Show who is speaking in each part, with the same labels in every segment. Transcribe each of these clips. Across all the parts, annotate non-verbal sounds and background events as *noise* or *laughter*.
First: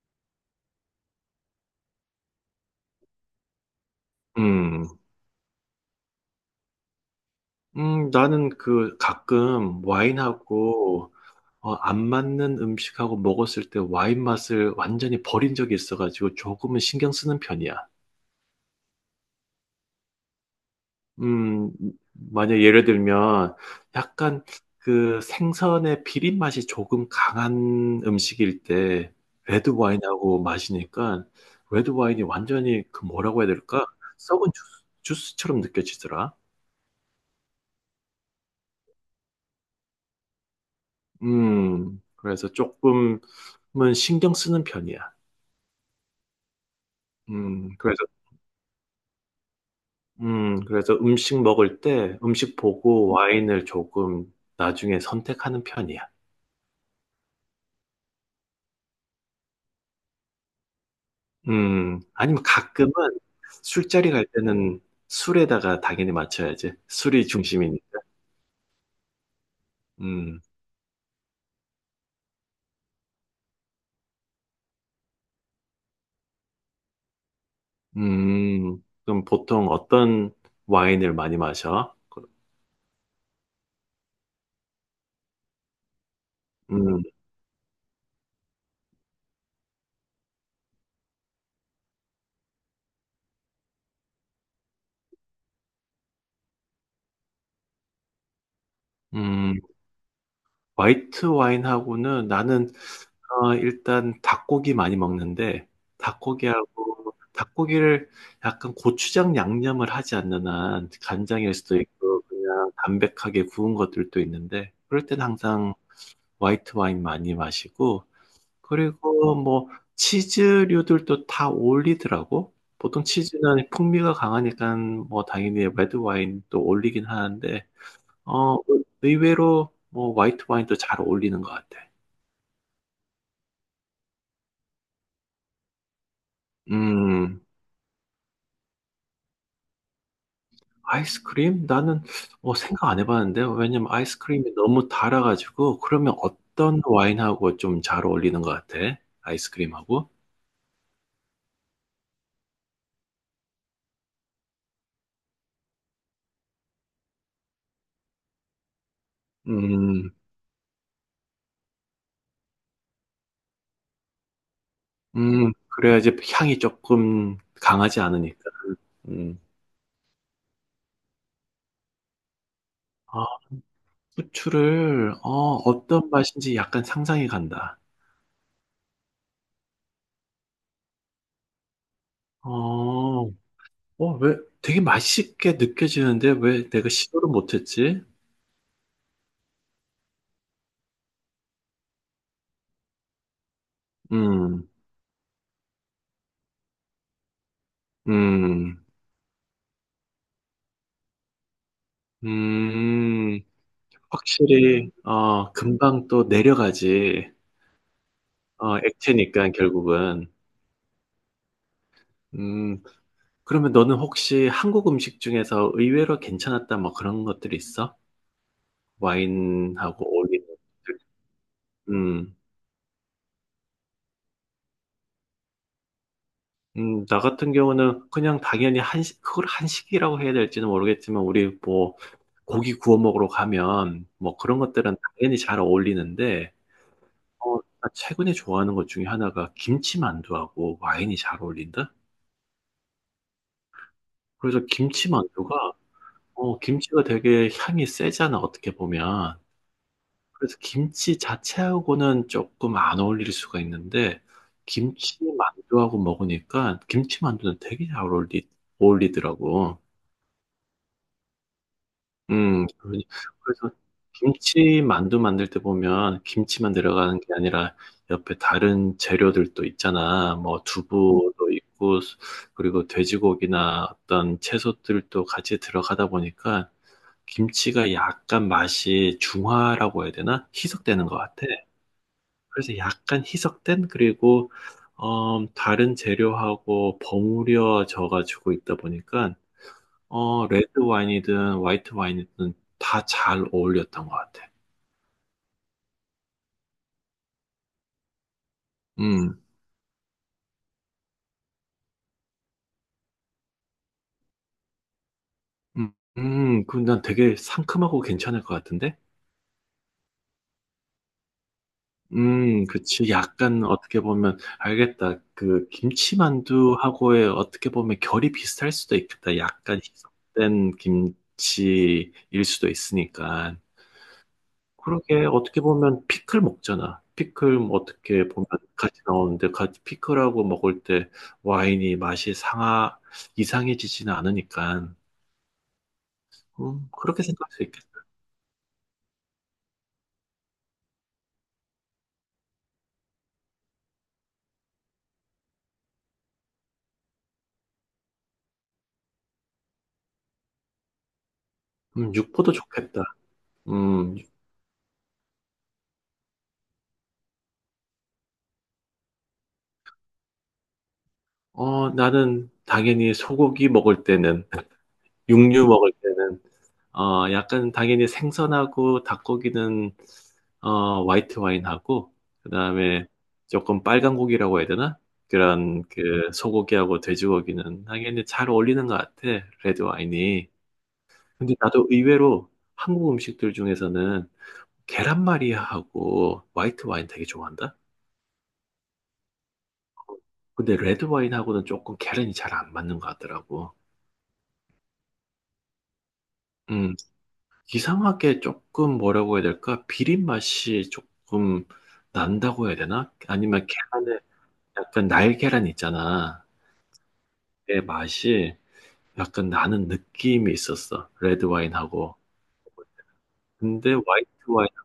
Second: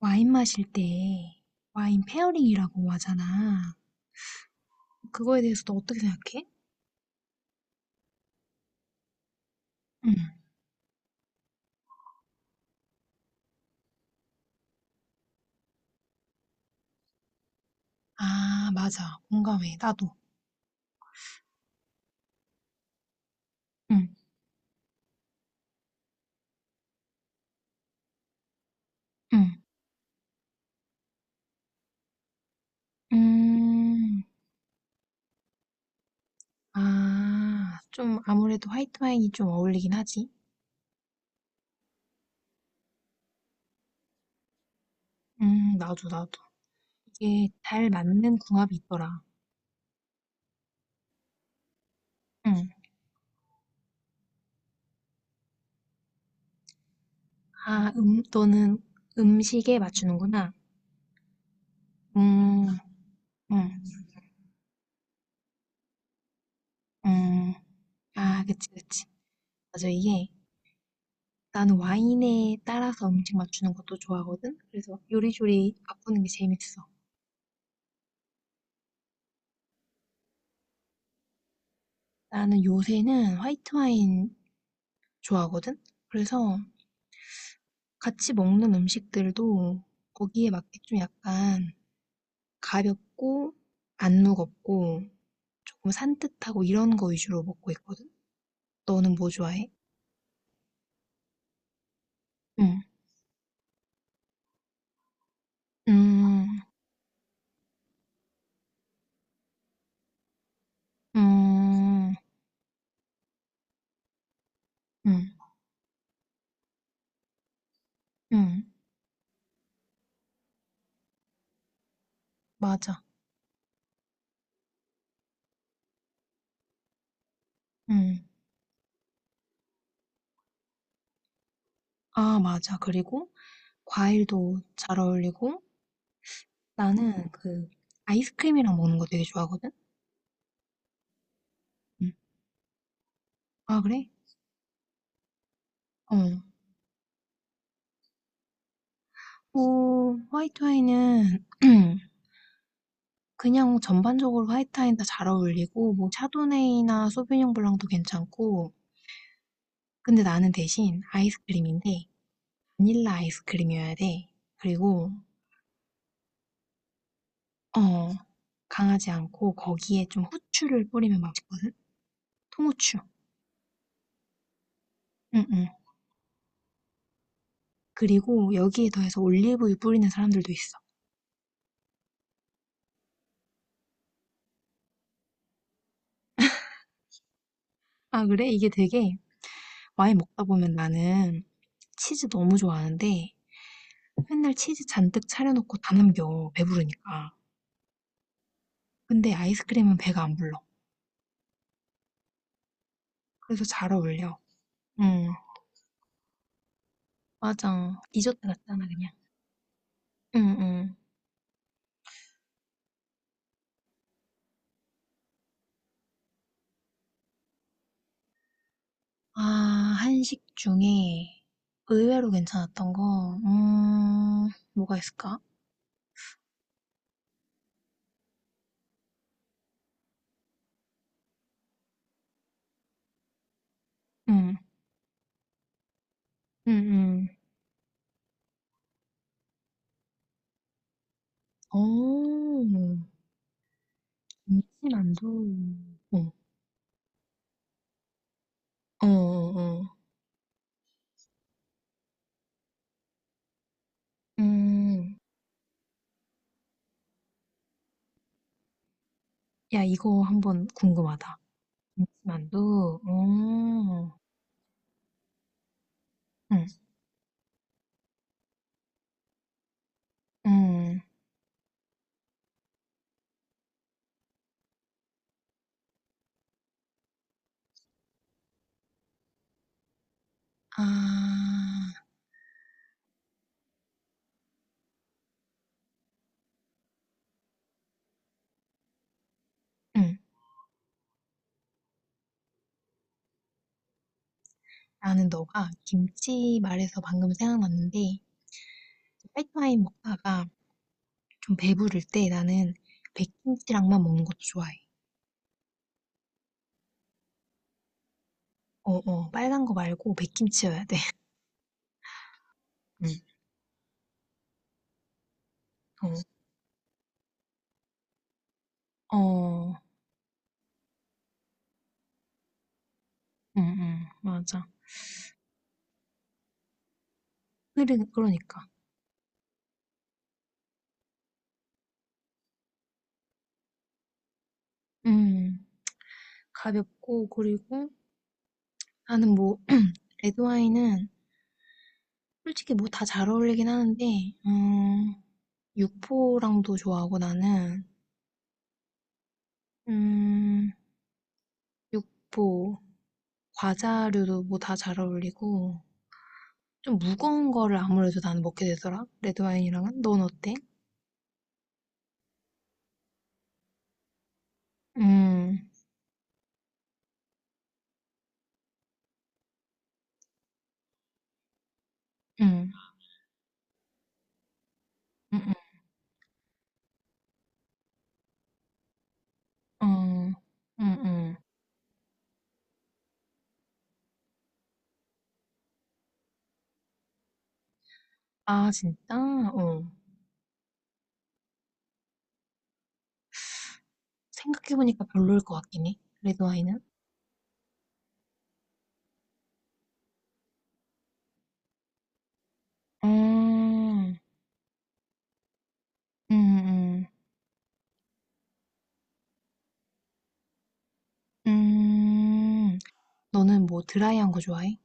Speaker 1: 와인 마실 때 와인 페어링이라고 하잖아.
Speaker 2: 음.
Speaker 1: 그거에 대해서 너 어떻게 생각해?
Speaker 2: 나는 그 가끔
Speaker 1: 응.
Speaker 2: 와인하고 안 맞는 음식하고 먹었을 때 와인 맛을 완전히 버린 적이 있어 가지고 조금은 신경 쓰는 편이야.
Speaker 1: 아, 맞아. 공감해. 나도.
Speaker 2: 음 만약 예를 들면
Speaker 1: 응,
Speaker 2: 약간 그 생선의 비린 맛이 조금 강한 음식일 때
Speaker 1: 응.
Speaker 2: 레드 와인하고 마시니까 레드 와인이 완전히 그 뭐라고 해야 될까?
Speaker 1: 음,
Speaker 2: 썩은 주스처럼 느껴지더라.
Speaker 1: 아, 좀 아무래도 화이트 와인이 좀 어울리긴 하지.
Speaker 2: 그래서 조금은 신경 쓰는 편이야.
Speaker 1: 나도, 나도. 이게
Speaker 2: 음,
Speaker 1: 잘
Speaker 2: 그래서,
Speaker 1: 맞는 궁합이 있더라.
Speaker 2: 그래서 음식 먹을 때 음식
Speaker 1: 응.
Speaker 2: 보고 와인을 조금 나중에 선택하는 편이야.
Speaker 1: 아, 너는 음식에 맞추는구나.
Speaker 2: 아니면
Speaker 1: 음,
Speaker 2: 가끔은
Speaker 1: 음,
Speaker 2: 술자리 갈 때는 술에다가 당연히 맞춰야지. 술이
Speaker 1: 음.
Speaker 2: 중심이니까.
Speaker 1: 아, 그치, 그치. 맞아, 이게
Speaker 2: 음,
Speaker 1: 나는 와인에 따라서 음식 맞추는 것도 좋아하거든? 그래서 요리조리 바꾸는 게 재밌어.
Speaker 2: 그럼 보통 어떤 와인을 많이 마셔?
Speaker 1: 나는 요새는 화이트 와인 좋아하거든? 그래서
Speaker 2: 음,
Speaker 1: 같이 먹는 음식들도 거기에 맞게 좀 약간 가볍고 안 무겁고 조금 산뜻하고 이런 거 위주로 먹고 있거든? 너는 뭐
Speaker 2: 음.
Speaker 1: 좋아해?
Speaker 2: 화이트 와인하고는 나는
Speaker 1: 응,
Speaker 2: 일단 닭고기 많이 먹는데
Speaker 1: 음,
Speaker 2: 닭고기하고 닭고기를 약간 고추장 양념을 하지 않는 한 간장일 수도
Speaker 1: 음,
Speaker 2: 있고 그냥 담백하게 구운 것들도 있는데 그럴 땐
Speaker 1: 음,
Speaker 2: 항상 화이트 와인 많이 마시고
Speaker 1: 음,
Speaker 2: 그리고 뭐 치즈류들도 다 어울리더라고.
Speaker 1: 맞아.
Speaker 2: 보통 치즈는 풍미가 강하니까 뭐 당연히 레드 와인도 어울리긴 하는데
Speaker 1: 음,
Speaker 2: 그 의외로 뭐 화이트 와인도 잘 어울리는 것 같아.
Speaker 1: 아, 맞아. 그리고 과일도 잘 어울리고 나는
Speaker 2: 음,
Speaker 1: 그 아이스크림이랑 먹는 거 되게 좋아하거든?
Speaker 2: 아이스크림? 나는
Speaker 1: 응.
Speaker 2: 생각 안 해봤는데
Speaker 1: 아,
Speaker 2: 왜냐면
Speaker 1: 그래?
Speaker 2: 아이스크림이 너무 달아가지고 그러면
Speaker 1: 어.
Speaker 2: 어떤 와인하고 좀 잘 어울리는 것 같아? 아이스크림하고?
Speaker 1: 뭐, 화이트 와인은 *clears throat* 그냥 전반적으로 화이트 와인 다 잘 어울리고, 뭐, 샤도네이나 소비뇽 블랑도 괜찮고,
Speaker 2: 음,
Speaker 1: 근데 나는 대신 아이스크림인데, 바닐라 아이스크림이어야 돼. 그리고,
Speaker 2: 그래야지 향이 조금 강하지
Speaker 1: 어,
Speaker 2: 않으니까.
Speaker 1: 강하지
Speaker 2: 음.
Speaker 1: 않고, 거기에 좀 후추를 뿌리면 맛있거든? 통후추.
Speaker 2: 아, 후추를
Speaker 1: 응, 응.
Speaker 2: 어떤 맛인지 약간 상상이 간다.
Speaker 1: 그리고 여기에 더해서 올리브유 뿌리는 사람들도 있어.
Speaker 2: 어, 어, 왜 되게 맛있게 느껴지는데 왜 내가 시도를 못했지?
Speaker 1: 아, 그래? 이게 되게 와인 먹다 보면 나는 치즈 너무 좋아하는데 맨날
Speaker 2: 음.
Speaker 1: 치즈 잔뜩 차려놓고 다 남겨. 배부르니까.
Speaker 2: 음.
Speaker 1: 근데 아이스크림은 배가 안 불러.
Speaker 2: 음,
Speaker 1: 그래서 잘 어울려.
Speaker 2: 확실히,
Speaker 1: 응,
Speaker 2: 금방 또 내려가지.
Speaker 1: 맞아. 디저트 같잖아, 그냥.
Speaker 2: 액체니까 결국은.
Speaker 1: 응, 응.
Speaker 2: 음, 그러면 너는 혹시 한국 음식 중에서 의외로 괜찮았다 뭐 그런 것들이 있어?
Speaker 1: 아,
Speaker 2: 와인하고
Speaker 1: 한식
Speaker 2: 어울리는 것들.
Speaker 1: 중에 의외로
Speaker 2: 음,
Speaker 1: 괜찮았던 거, 뭐가 있을까?
Speaker 2: 나 같은 경우는 그냥 당연히 한식, 그걸 한식이라고 해야 될지는 모르겠지만 우리 뭐 고기 구워 먹으러 가면 뭐
Speaker 1: 응,
Speaker 2: 그런 것들은 당연히 잘 어울리는데
Speaker 1: 응, 응.
Speaker 2: 나 최근에 좋아하는 것 중에 하나가 김치만두하고 와인이 잘 어울린다?
Speaker 1: 오,
Speaker 2: 그래서
Speaker 1: 김치만두.
Speaker 2: 김치만두가,
Speaker 1: 어,
Speaker 2: 김치가 되게 향이 세잖아, 어떻게
Speaker 1: 어,
Speaker 2: 보면.
Speaker 1: 어. 어.
Speaker 2: 그래서 김치 자체하고는 조금 안 어울릴 수가 있는데,
Speaker 1: 음,
Speaker 2: 김치만두하고 먹으니까 김치만두는 되게 잘 어울리더라고.
Speaker 1: 야, 이거 한번 궁금하다.
Speaker 2: 음, 그-
Speaker 1: 만두.
Speaker 2: 그래서
Speaker 1: 음.
Speaker 2: 김치 만두 만들 때 보면
Speaker 1: 응.
Speaker 2: 김치만 들어가는 게 아니라 옆에 다른 재료들도 있잖아. 뭐
Speaker 1: 응.
Speaker 2: 두부도 있고 그리고 돼지고기나 어떤 채소들도 같이 들어가다 보니까 김치가 약간 맛이 중화라고 해야 되나? 희석되는 것 같아.
Speaker 1: 아.
Speaker 2: 그래서 약간 희석된 그리고 다른 재료하고 버무려져 가지고 있다 보니까
Speaker 1: 응.
Speaker 2: 레드 와인이든 화이트 와인이든 다 잘 어울렸던 것 같아.
Speaker 1: 나는 너가 김치 말해서 방금 생각났는데
Speaker 2: 음,
Speaker 1: 화이트와인 먹다가 좀 배부를 때 나는 백김치랑만 먹는 것도 좋아해.
Speaker 2: 음, 그럼 난 되게 상큼하고 괜찮을 것 같은데?
Speaker 1: 어어. 빨간 거 말고 백김치여야 돼. *laughs* 응.
Speaker 2: 그치. 약간 어떻게 보면, 알겠다. 그 김치만두하고의 어떻게 보면 결이 비슷할 수도
Speaker 1: 어.
Speaker 2: 있겠다.
Speaker 1: 어.
Speaker 2: 약간 희석된 김치일 수도 있으니까.
Speaker 1: 응, 응. 맞아.
Speaker 2: 그러게 어떻게 보면 피클 먹잖아. 피클 뭐
Speaker 1: 그래,
Speaker 2: 어떻게 보면
Speaker 1: 그러니까.
Speaker 2: 같이 나오는데 같이 피클하고 먹을 때 와인이 맛이 상하 이상해지지는 않으니까
Speaker 1: 음.
Speaker 2: 그렇게
Speaker 1: 가볍고
Speaker 2: 생각할 수 있겠다.
Speaker 1: 그리고 나는 뭐 *clears throat* 레드와인은 솔직히 뭐 다 잘 어울리긴 하는데 음. 육포랑도 좋아하고 나는 음,
Speaker 2: 육포도
Speaker 1: 육포,
Speaker 2: 좋겠다. 음,
Speaker 1: 과자류도 뭐 다 잘 어울리고 좀 무거운 거를 아무래도 나는 먹게 되더라. 레드 와인이랑은. 넌 어때?
Speaker 2: 나는 당연히 소고기 먹을 때는 *laughs* 육류
Speaker 1: 음,
Speaker 2: 먹을 때는 약간 당연히 생선하고 닭고기는 화이트 와인하고
Speaker 1: 음,
Speaker 2: 그다음에 조금 빨간 고기라고 해야 되나?
Speaker 1: 음,
Speaker 2: 그런 그 소고기하고 돼지고기는 당연히 잘 어울리는 것 같아. 레드
Speaker 1: 음, 음,
Speaker 2: 와인이.
Speaker 1: 음, 음.
Speaker 2: 근데 나도 의외로 한국 음식들 중에서는 계란말이하고 화이트 와인 되게 좋아한다.
Speaker 1: 아, 진짜? 어.
Speaker 2: 근데 레드 와인하고는 조금 계란이 잘 안 맞는 것 같더라고.
Speaker 1: 생각해보니까 별로일 것 같긴 해. 레드 와인은.
Speaker 2: 음. 이상하게 조금 뭐라고 해야 될까? 비린 맛이 조금 난다고 해야 되나? 아니면
Speaker 1: 음,
Speaker 2: 계란에 약간 날계란
Speaker 1: 음,
Speaker 2: 있잖아.
Speaker 1: 음,
Speaker 2: 그 맛이 약간 나는 느낌이 있었어. 레드 와인하고.
Speaker 1: 음. 너는 뭐
Speaker 2: 근데 화이트
Speaker 1: 드라이한 거
Speaker 2: 와인
Speaker 1: 좋아해?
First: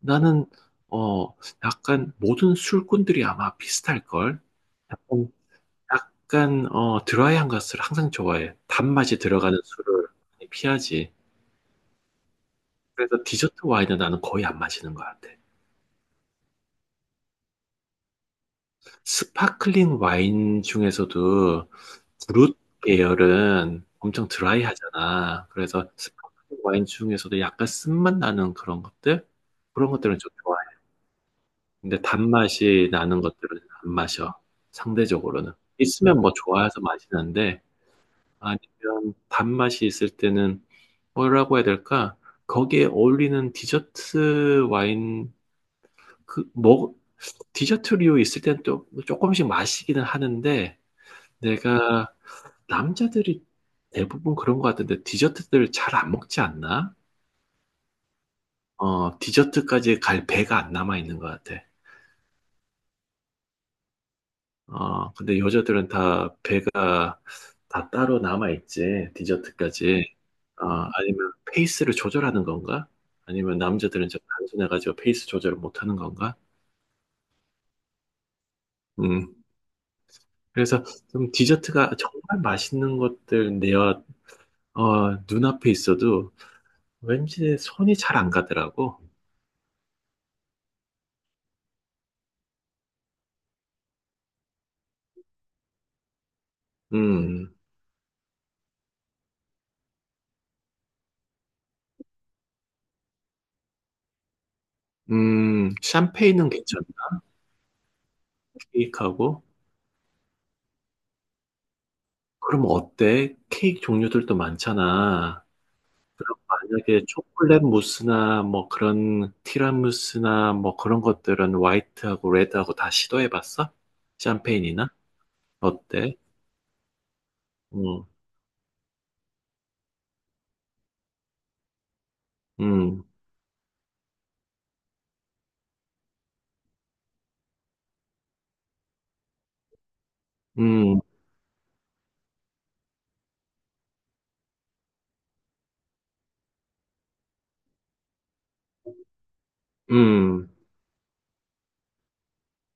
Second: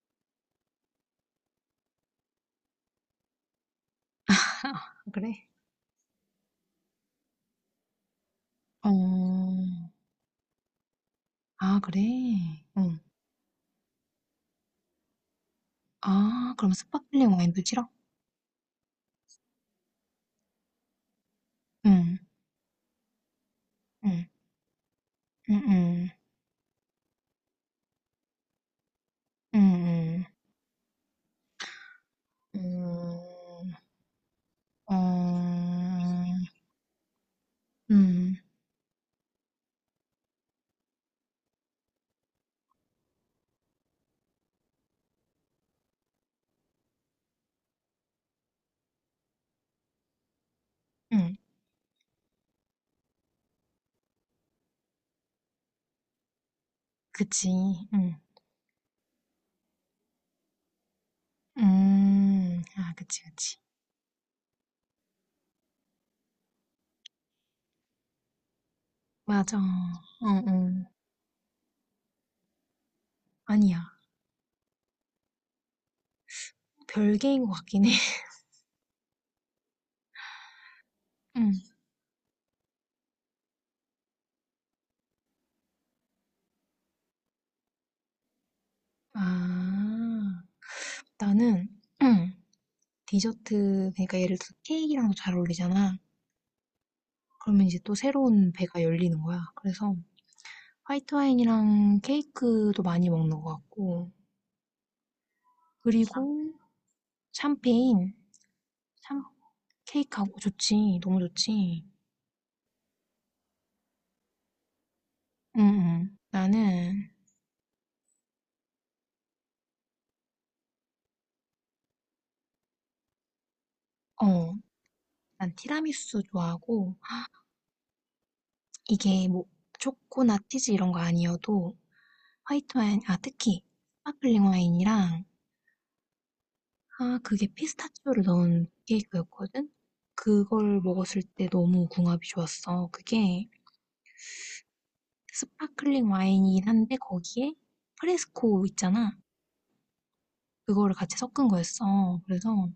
Speaker 2: 나는 어 약간 모든 술꾼들이 아마 비슷할걸?
Speaker 1: 아,
Speaker 2: 약간
Speaker 1: 그래?
Speaker 2: 약간 드라이한 것을 항상 좋아해. 단맛이 들어가는
Speaker 1: 어,
Speaker 2: 술을 많이 피하지.
Speaker 1: 아, 그래? 응.
Speaker 2: 그래서 디저트 와인은 나는 거의 안 마시는 것 같아.
Speaker 1: 아 그럼 스파클링 와인도 싫어?
Speaker 2: 스파클링 와인 중에서도
Speaker 1: 응.
Speaker 2: 브룻 계열은
Speaker 1: 응.
Speaker 2: 엄청 드라이하잖아. 그래서
Speaker 1: 응응.
Speaker 2: 스파클링 와인 중에서도 약간 쓴맛 나는 그런 것들? 그런 것들은
Speaker 1: 응응.
Speaker 2: 좀 좋아해. 근데 단맛이 나는
Speaker 1: 음.
Speaker 2: 것들은 안 마셔.
Speaker 1: 어.
Speaker 2: 상대적으로는.
Speaker 1: 응
Speaker 2: 있으면 뭐 좋아해서 마시는데,
Speaker 1: 응.
Speaker 2: 아니면 단맛이 있을 때는 뭐라고 해야 될까? 거기에 어울리는 디저트 와인, 그, 뭐, 디저트류 있을 때는 또 조금씩 마시기는 하는데,
Speaker 1: 응, 응,
Speaker 2: 내가 남자들이 대부분 그런 것 같은데 디저트들 잘 안 먹지 않나?
Speaker 1: 그치. 응.
Speaker 2: 디저트까지 갈 배가 안 남아 있는 것 같아.
Speaker 1: 음. 아 그치 그치.
Speaker 2: 근데 여자들은 다 배가 다 따로 남아 있지.
Speaker 1: 맞아.
Speaker 2: 디저트까지.
Speaker 1: 응응.
Speaker 2: 아니면 페이스를 조절하는 건가? 아니면
Speaker 1: 아니야.
Speaker 2: 남자들은 좀 단순해가지고 페이스 조절을 못 하는 건가?
Speaker 1: 별개인 것 같긴 해.
Speaker 2: 음. 그래서 좀
Speaker 1: *laughs* 응.
Speaker 2: 디저트가 정말 맛있는 것들 내 눈앞에 있어도 왠지 손이 잘 안 가더라고.
Speaker 1: 아. 나는 응. 디저트 그러니까 예를 들어 케이크랑도 잘 어울리잖아.
Speaker 2: 음.
Speaker 1: 그러면 이제 또 새로운 배가 열리는 거야. 그래서 화이트 와인이랑 케이크도 많이 먹는 것 같고,
Speaker 2: 샴페인은
Speaker 1: 그리고
Speaker 2: 괜찮아.
Speaker 1: 샴페인, 샴
Speaker 2: 케이크하고.
Speaker 1: 케이크하고 좋지. 너무 좋지.
Speaker 2: 그럼 어때? 케이크 종류들도 많잖아.
Speaker 1: 응, 응.
Speaker 2: 그럼 만약에
Speaker 1: 나는
Speaker 2: 초콜릿 무스나 뭐 그런 티라미수나 뭐 그런 것들은 화이트하고 레드하고 다 시도해봤어?
Speaker 1: 어,
Speaker 2: 샴페인이나?
Speaker 1: 난
Speaker 2: 어때?
Speaker 1: 티라미수 좋아하고
Speaker 2: 음,
Speaker 1: 이게 뭐 초코나 치즈 이런 거 아니어도 화이트 와인,
Speaker 2: 음,
Speaker 1: 아 특히 스파클링 와인이랑 아 그게 피스타치오를 넣은 케이크였거든. 그걸
Speaker 2: 음,
Speaker 1: 먹었을 때 너무 궁합이 좋았어. 그게 스파클링 와인이긴 한데 거기에 프레스코 있잖아.
Speaker 2: 음.
Speaker 1: 그거를 같이 섞은 거였어. 그래서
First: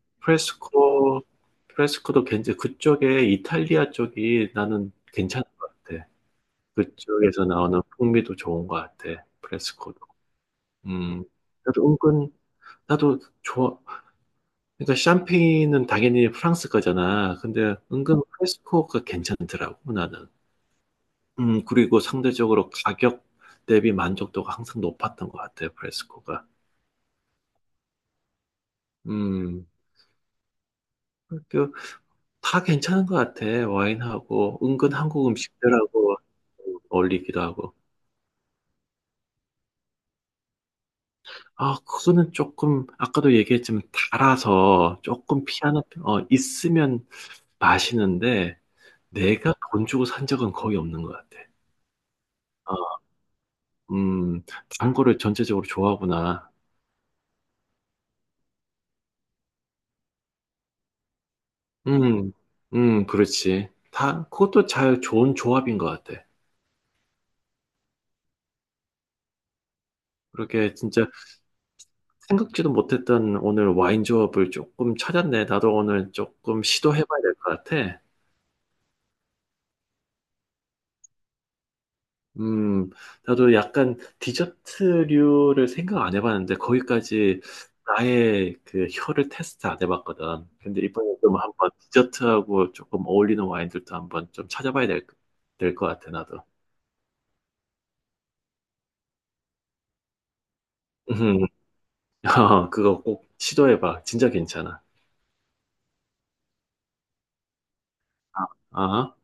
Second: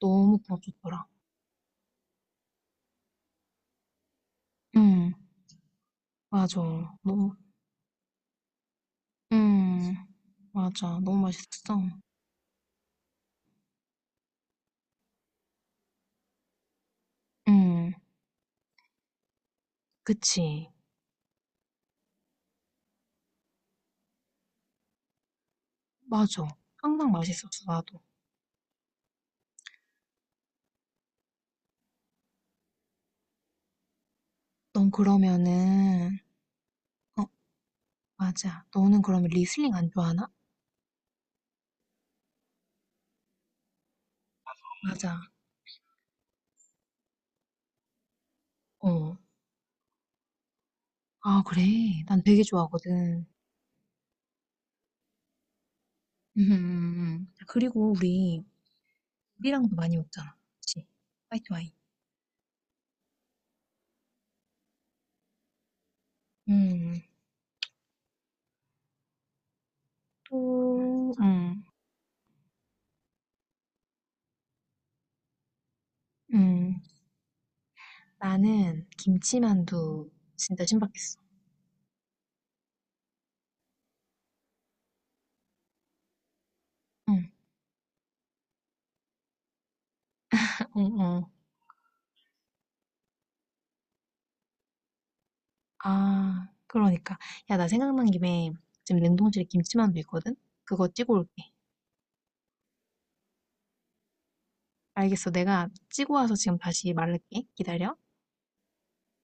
Speaker 1: 너무 궁합 좋더라.
Speaker 2: 프레스코, 프레스코도 그쪽에 이탈리아 쪽이 나는
Speaker 1: 응,
Speaker 2: 괜찮은 것 같아.
Speaker 1: 맞아. 너무,
Speaker 2: 그쪽에서 나오는 풍미도 좋은 것 같아.
Speaker 1: 응,
Speaker 2: 프레스코도.
Speaker 1: 맞아. 너무
Speaker 2: 음,
Speaker 1: 맛있었어.
Speaker 2: 나도 은근, 나도 좋아. 그러니까 샴페인은 당연히 프랑스 거잖아. 근데
Speaker 1: 응,
Speaker 2: 은근 프레스코가 괜찮더라고, 나는.
Speaker 1: 그치.
Speaker 2: 그리고 상대적으로 가격 대비 만족도가 항상 높았던 것 같아, 프레스코가.
Speaker 1: 맞아. 항상 맛있었어, 나도.
Speaker 2: 음, 그, 다 괜찮은 것 같아, 와인하고.
Speaker 1: 넌
Speaker 2: 은근 한국 음식들하고
Speaker 1: 그러면은, 어,
Speaker 2: 어울리기도 하고.
Speaker 1: 맞아. 너는 그러면 리슬링 안 좋아하나?
Speaker 2: 아, 그거는 조금, 아까도 얘기했지만, 달아서
Speaker 1: 맞아.
Speaker 2: 조금 있으면 마시는데,
Speaker 1: 어.
Speaker 2: 내가 돈 주고 산 적은 거의 없는 것 같아.
Speaker 1: 아, 그래. 난 되게
Speaker 2: 아,
Speaker 1: 좋아하거든.
Speaker 2: 음, 단 거를 전체적으로
Speaker 1: 음,
Speaker 2: 좋아하구나.
Speaker 1: 음, 그리고 우리랑도 많이 먹잖아. 그치? 화이트 와인.
Speaker 2: 음, 그렇지. 다, 그것도 잘 좋은 조합인 것 같아.
Speaker 1: 음,
Speaker 2: 그렇게 진짜
Speaker 1: 또,
Speaker 2: 생각지도 못했던 오늘 와인 조합을 조금 찾았네. 나도 오늘 조금
Speaker 1: 음.
Speaker 2: 시도해봐야 될 것 같아.
Speaker 1: 나는 김치만두 진짜 신박했어.
Speaker 2: 음, 나도 약간 디저트류를 생각 안 해봤는데,
Speaker 1: 응,
Speaker 2: 거기까지 나의 그 혀를 테스트 안 해봤거든.
Speaker 1: 어,
Speaker 2: 근데 이번에
Speaker 1: 어.
Speaker 2: 좀 한번 디저트하고 조금 어울리는 와인들도 한번 좀 찾아봐야 될 것 같아, 나도.
Speaker 1: 아, 그러니까. 야, 나 생각난 김에 지금 냉동실에 김치만두 있거든? 그거 찌고
Speaker 2: 음,
Speaker 1: 올게.
Speaker 2: *laughs* 그거 꼭 시도해봐. 진짜 괜찮아.
Speaker 1: 알겠어. 내가 찌고 와서 지금 다시 말할게. 기다려.
Speaker 2: 아, 아.